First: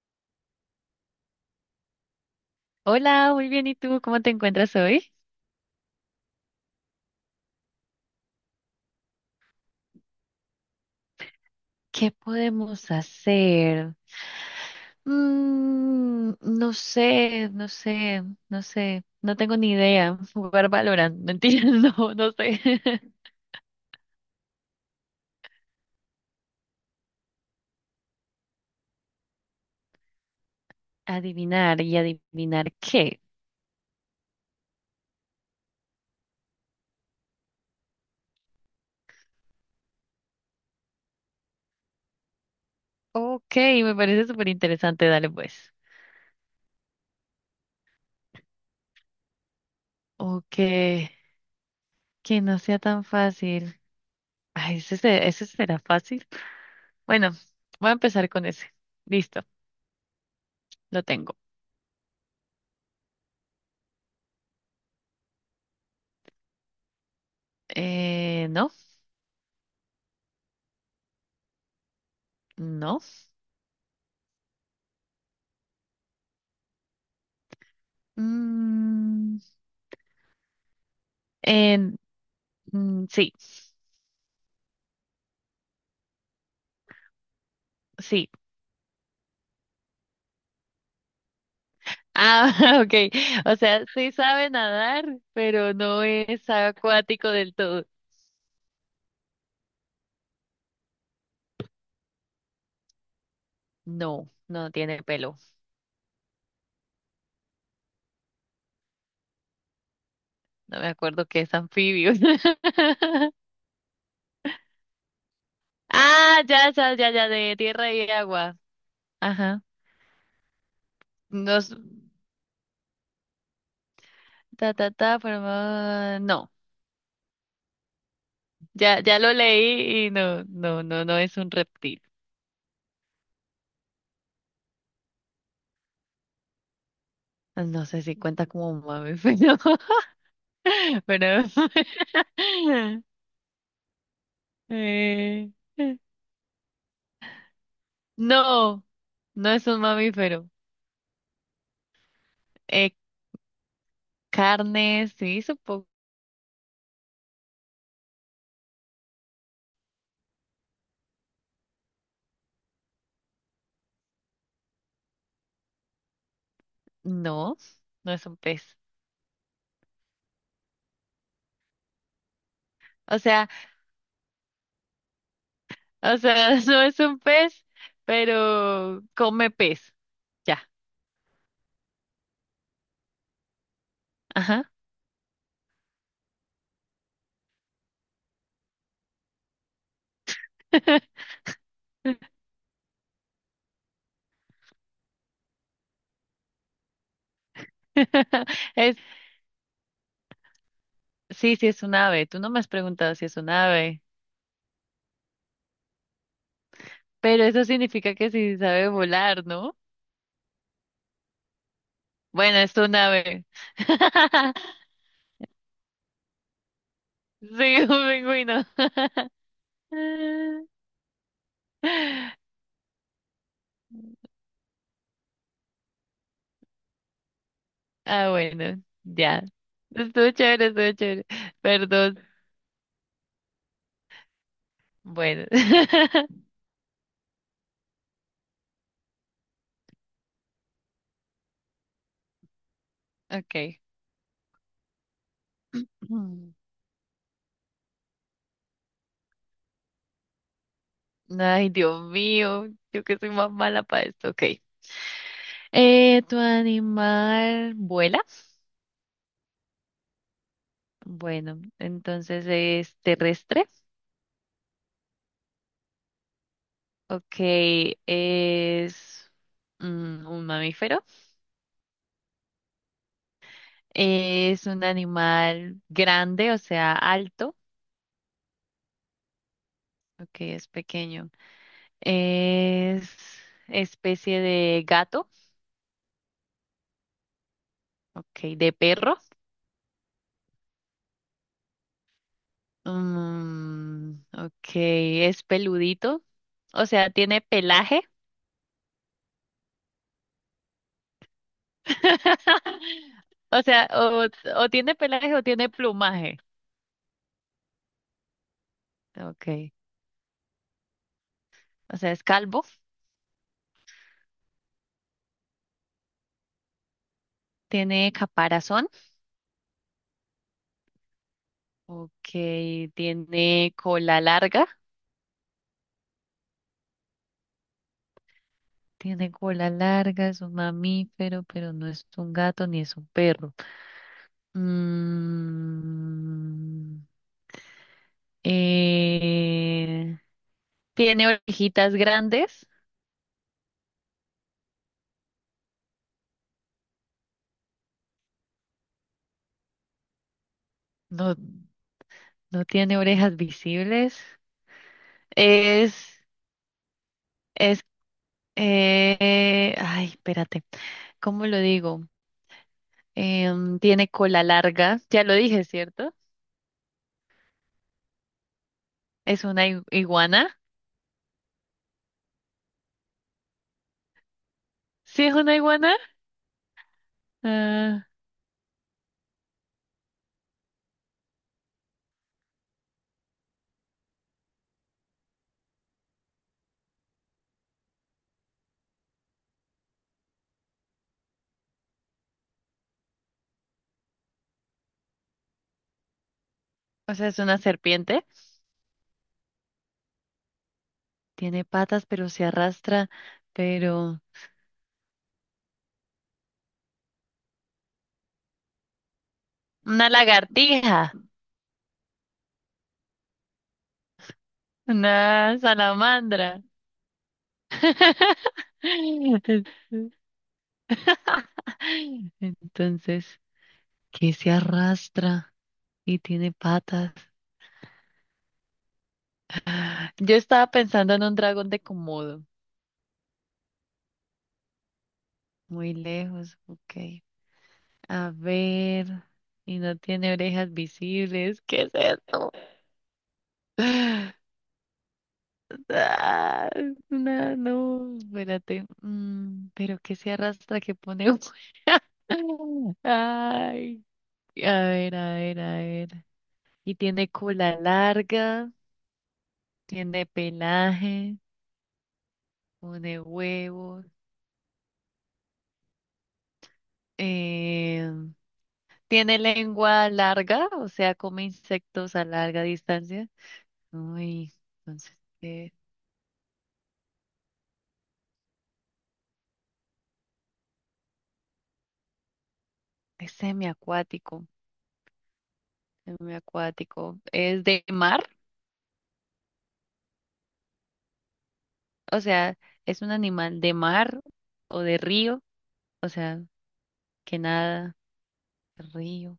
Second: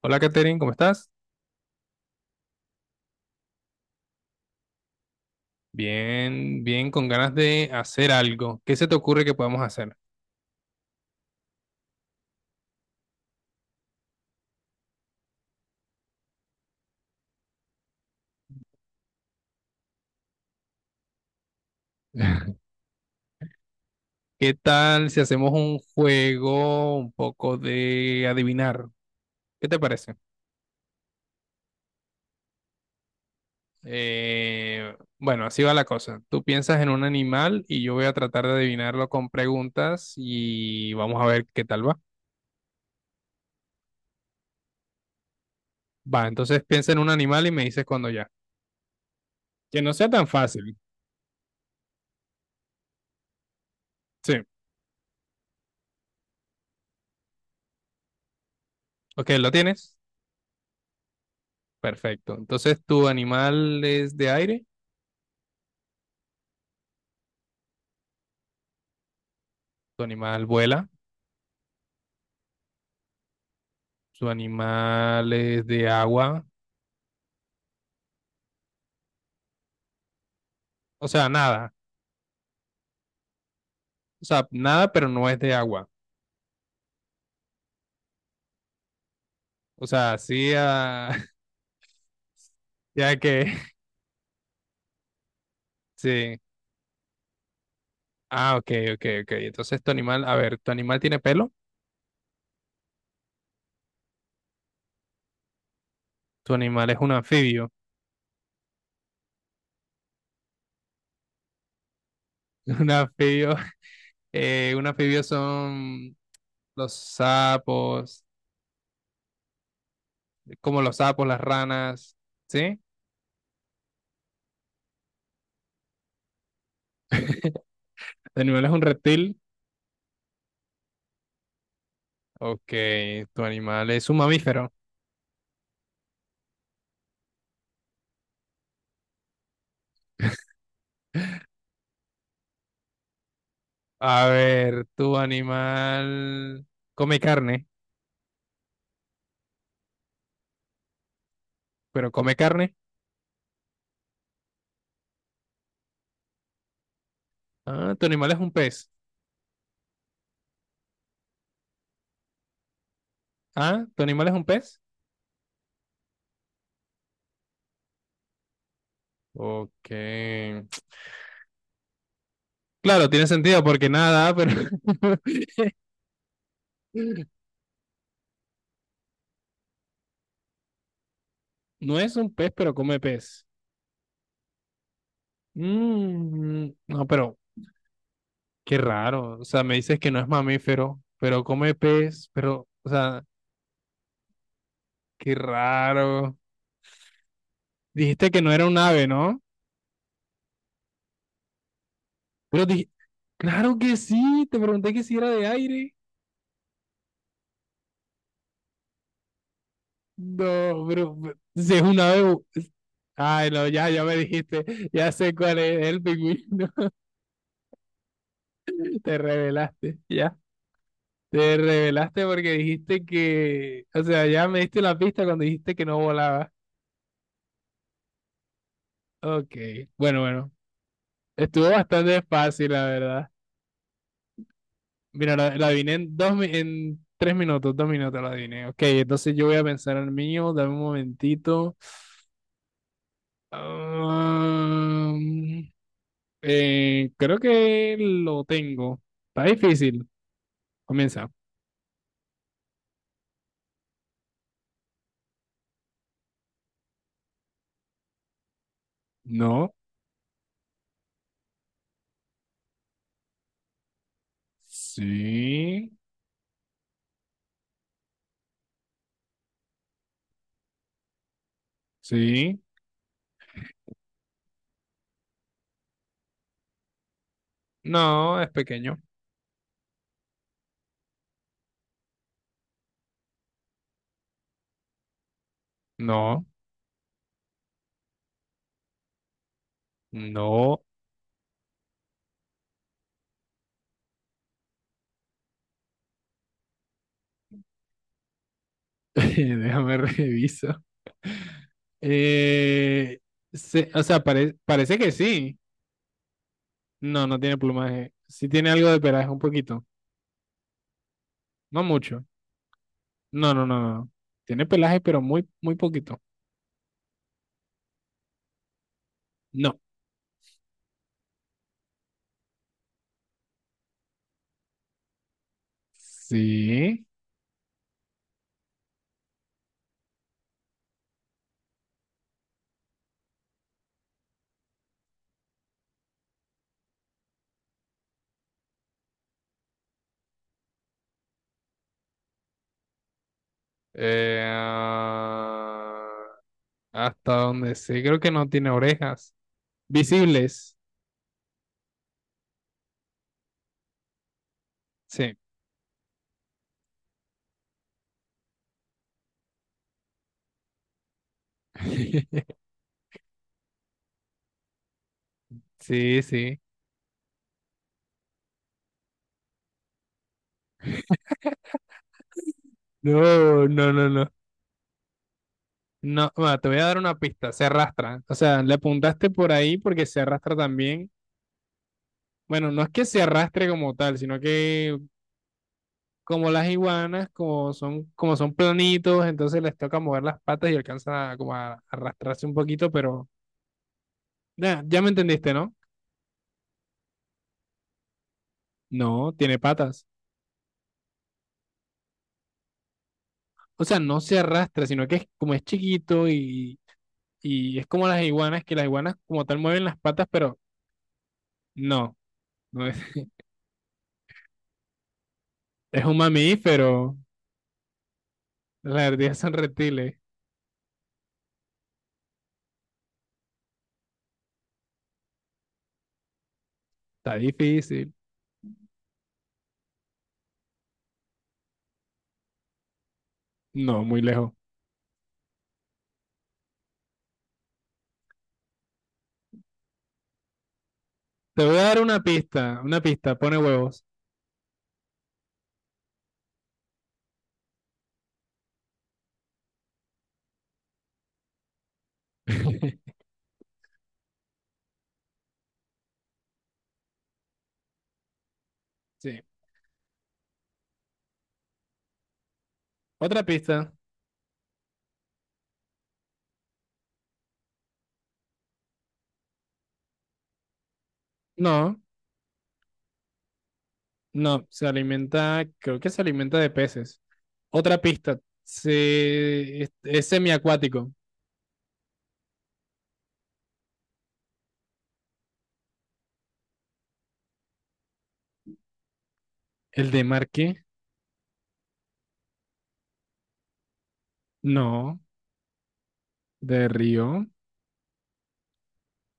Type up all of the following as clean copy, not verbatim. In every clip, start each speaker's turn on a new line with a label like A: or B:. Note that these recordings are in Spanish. A: Hola, Katherine, ¿cómo estás?
B: Hola, muy bien. ¿Y tú cómo te encuentras hoy?
A: Bien, bien, con ganas de hacer algo. ¿Qué se te ocurre que podamos hacer?
B: ¿Qué podemos hacer? No sé, no sé, no sé. No tengo ni idea. Jugar Valorant, mentira, no, no sé.
A: ¿Qué tal si hacemos un juego un poco de adivinar? ¿Qué te parece?
B: Adivinar y adivinar qué.
A: Bueno, así va la cosa. Tú piensas en un animal y yo voy a tratar de adivinarlo con preguntas y vamos a ver qué tal va.
B: Ok, me parece súper interesante. Dale pues.
A: Va, entonces piensa en un animal y me dices cuando ya. Que no sea tan
B: Ok,
A: fácil.
B: que no sea tan fácil.
A: Sí.
B: Ay, ese, ese será fácil. Bueno, voy a empezar con ese.
A: Ok,
B: Listo,
A: ¿lo tienes?
B: lo tengo.
A: Perfecto. Entonces, ¿tu animal es de aire?
B: No,
A: ¿Tu animal vuela?
B: no.
A: Su animal es de agua.
B: Mm.
A: O sea, nada.
B: En- sí,
A: O sea, nada, pero no es de agua.
B: sí.
A: O sea, sí, ah,
B: Ah, ok.
A: ya que,
B: O sea, sí sabe nadar, pero no
A: sí.
B: es acuático del todo.
A: Ah, ok, ok, ok. Entonces tu animal, a ver, ¿tu animal tiene pelo?
B: No, no tiene pelo.
A: Tu animal es un anfibio.
B: No me acuerdo que es anfibio.
A: Un anfibio, un anfibio son
B: Ah, ya,
A: los
B: ya, ya, ya, de tierra y
A: sapos,
B: agua. Ajá.
A: como los sapos, las
B: Nos,
A: ranas, ¿sí?
B: ta, ta, ta, forma- No, no.
A: Tu animal es un
B: Ya lo
A: reptil.
B: leí y no, no, no, no es un reptil.
A: Ok, tu animal es un mamífero.
B: No sé si cuenta como un mamífero, pero...
A: A ver, tu
B: Eh,
A: animal come carne,
B: No, no es un mamífero.
A: pero come carne.
B: Eh, carne, sí, supongo.
A: Ah, tu animal es un pez. Ah, tu animal es un pez.
B: No, no es un pez.
A: Ok. Claro,
B: O
A: tiene
B: sea,
A: sentido porque nada, pero
B: no es un pez, pero come pez. Ya,
A: no es un pez, pero come pez.
B: ajá.
A: Mm, no, pero qué raro. O sea, me dices que no es mamífero, pero come pez, pero, o sea, qué raro. Dijiste que no era un
B: Es,
A: ave, ¿no?
B: sí, sí es un ave. Tú no me
A: Pero
B: has
A: dije,
B: preguntado si es un
A: claro que
B: ave,
A: sí, te pregunté que si era de aire.
B: pero eso significa que sí sabe volar, ¿no?
A: No, pero si es un ave.
B: Bueno, es un ave.
A: Ay, no, ya, ya me dijiste, ya sé cuál es, el pingüino.
B: Sí, un pingüino.
A: Te revelaste, ya. Te revelaste porque dijiste que, o sea, ya me diste la pista cuando dijiste que no volaba.
B: Ah, bueno, ya.
A: Ok, bueno,
B: Estuvo
A: bueno.
B: chévere, estuvo chévere.
A: Estuvo
B: Perdón.
A: bastante fácil, la verdad. Mira,
B: Bueno.
A: la adiviné en en 3 minutos, 2 minutos la adiviné. Ok, entonces yo voy a pensar en el mío, dame un momentito.
B: Ok.
A: Am,
B: Mm.
A: creo que lo tengo. Está difícil. Comienza.
B: Ay, Dios mío, yo que soy más mala para esto. Ok. ¿Tu animal vuela?
A: No.
B: Bueno, entonces es terrestre.
A: Sí.
B: Ok, es un mamífero.
A: Sí.
B: Es un animal grande, o sea, alto.
A: No, es pequeño.
B: Ok, es pequeño. Es especie de gato.
A: No.
B: Ok, de perro.
A: No,
B: Ok, es peludito. O sea, tiene pelaje.
A: déjame reviso. Eh,
B: O sea,
A: o sea,
B: o tiene
A: parece que
B: pelaje o
A: sí.
B: tiene plumaje.
A: No, no tiene plumaje. Sí tiene algo de pelaje, un
B: Ok,
A: poquito. No
B: o sea, es
A: mucho.
B: calvo.
A: No, no, no, no. Tiene pelaje, pero muy, muy poquito.
B: Tiene caparazón.
A: No.
B: Ok, tiene cola larga.
A: Sí.
B: Tiene cola larga, es un mamífero, pero no es un gato ni es un perro. Mm, eh, tiene orejitas grandes.
A: Eh, ah, hasta donde sé, creo que no tiene orejas. Visibles.
B: No. No tiene orejas visibles.
A: Sí.
B: Es, es, ay, espérate, ¿cómo lo digo? Tiene cola larga, ya lo dije, ¿cierto?
A: Sí, sí.
B: Es una iguana.
A: No, no, no, no.
B: ¿Sí es una iguana?
A: No, bueno, te voy a dar una pista, se
B: Ah,
A: arrastra. O sea, le apuntaste por ahí porque se arrastra también. Bueno, no es que se arrastre como tal, sino que como las iguanas, como son planitos, entonces les toca mover las patas y alcanzan a, como a arrastrarse un poquito, pero ya, ya me entendiste, ¿no?
B: o sea, es una serpiente.
A: No, tiene patas.
B: Tiene patas, pero se arrastra,
A: O sea, no
B: pero...
A: se arrastra, sino que es como es chiquito y, es como las iguanas, que las iguanas como tal mueven las
B: Una
A: patas, pero
B: lagartija,
A: no, no es,
B: una
A: es un
B: salamandra.
A: mamífero. Las ardillas son reptiles.
B: Entonces, ¿qué se arrastra y tiene patas?
A: Está difícil.
B: Yo estaba pensando en un dragón de Komodo.
A: No, muy lejos.
B: Muy lejos, ok. A ver. Y no tiene orejas visibles.
A: Te voy
B: ¿Qué
A: a
B: es
A: dar
B: esto?
A: una pista, pone huevos.
B: Ah, no, no, espérate. Mm, pero que se arrastra, que pone. Ay, a ver, a ver, a ver. Y tiene cola larga,
A: Sí.
B: tiene pelaje, pone
A: Otra pista.
B: huevos. Eh, tiene lengua larga, o sea, come
A: No,
B: insectos a larga distancia. Uy,
A: no, se
B: entonces
A: alimenta,
B: eh,
A: creo que se alimenta de peces. Otra pista, es semiacuático.
B: es semiacuático, semiacuático. ¿Es de mar?
A: ¿El de mar qué?
B: O sea, ¿es un animal de mar o de
A: No,
B: río? O sea,
A: de
B: que
A: río.
B: nada, río,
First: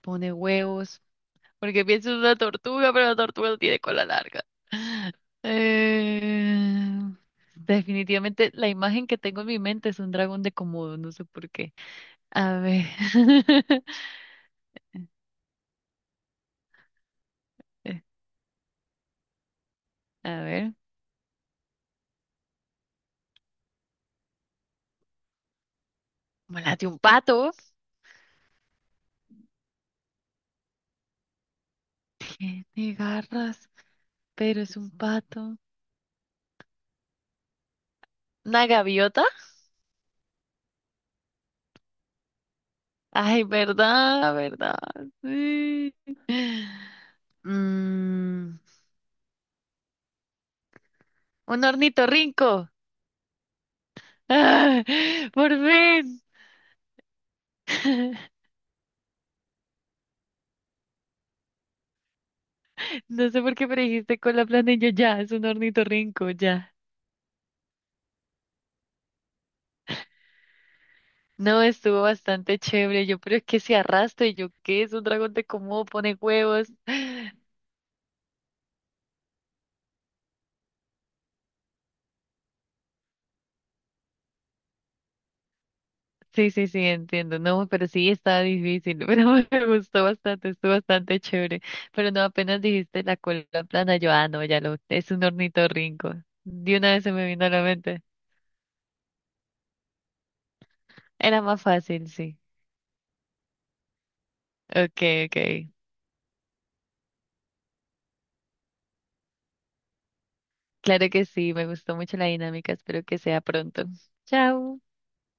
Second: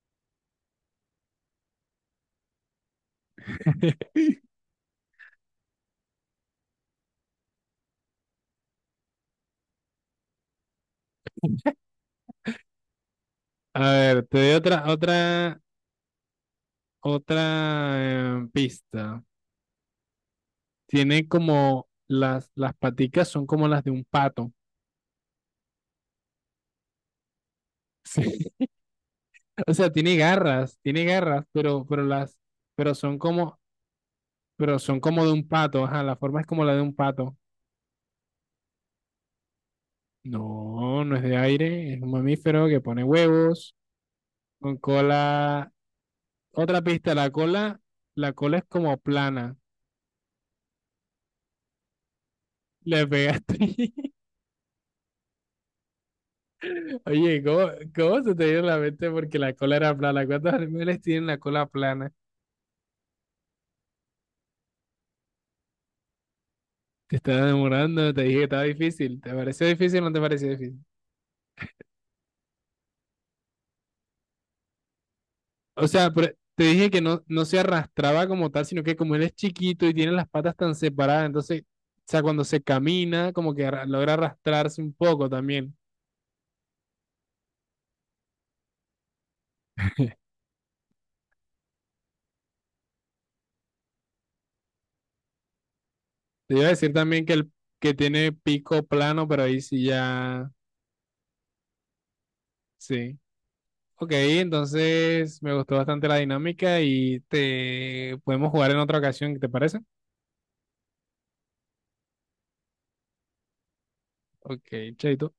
B: pone huevos, porque pienso en una tortuga, pero la tortuga no tiene cola larga. Eh, definitivamente la imagen que tengo en mi mente es un dragón de Komodo, no sé por qué. A ver,
A: A ver, te doy otra pista.
B: a ver,
A: Tiene como las paticas son como las de un pato.
B: como las de un pato.
A: Sí. O sea, tiene garras, pero las, pero
B: Tiene
A: son como,
B: garras. Pero es
A: pero
B: un
A: son como de un
B: pato.
A: pato, ajá, la forma es como la de un pato.
B: ¿Una gaviota?
A: No, no es de aire, es un mamífero que pone
B: Ay,
A: huevos,
B: verdad, verdad.
A: con cola.
B: Sí.
A: Otra pista, la cola
B: Mm,
A: es como plana.
B: un ornitorrinco.
A: Le pegaste.
B: ¡Ah! Por fin.
A: Oye, cómo se te dio la mente porque la cola era plana? ¿Cuántos animales tienen la cola plana?
B: No sé por qué me dijiste con la planilla ya, es un ornitorrinco, ya.
A: Te estás demorando, te dije que estaba difícil. ¿Te pareció difícil o no te pareció difícil?
B: No, estuvo bastante chévere. Yo, pero es que se arrastra y yo, ¿qué es un dragón de cómo
A: O sea,
B: pone
A: pero te
B: huevos?
A: dije que no, no se arrastraba como tal, sino que como él es chiquito y tiene las patas tan separadas, entonces, o sea, cuando se camina, como que logra arrastrarse un poco también.
B: Sí, sí, sí, entiendo. No, pero sí está difícil, pero me gustó bastante, estuvo bastante chévere. Pero no, apenas dijiste la cola plana, yo, ah, no, ya lo, es un ornitorrinco.
A: Te iba a
B: De
A: decir
B: una vez se
A: también
B: me
A: que,
B: vino a
A: el,
B: la
A: que
B: mente.
A: tiene pico plano, pero ahí sí ya,
B: Era más fácil, sí.
A: sí. Ok,
B: Okay,
A: entonces me
B: okay,
A: gustó bastante la dinámica y te podemos jugar en otra ocasión, ¿te parece?
B: claro que sí, me gustó mucho la dinámica, espero que sea pronto.
A: Ok,
B: Chao.
A: chaito.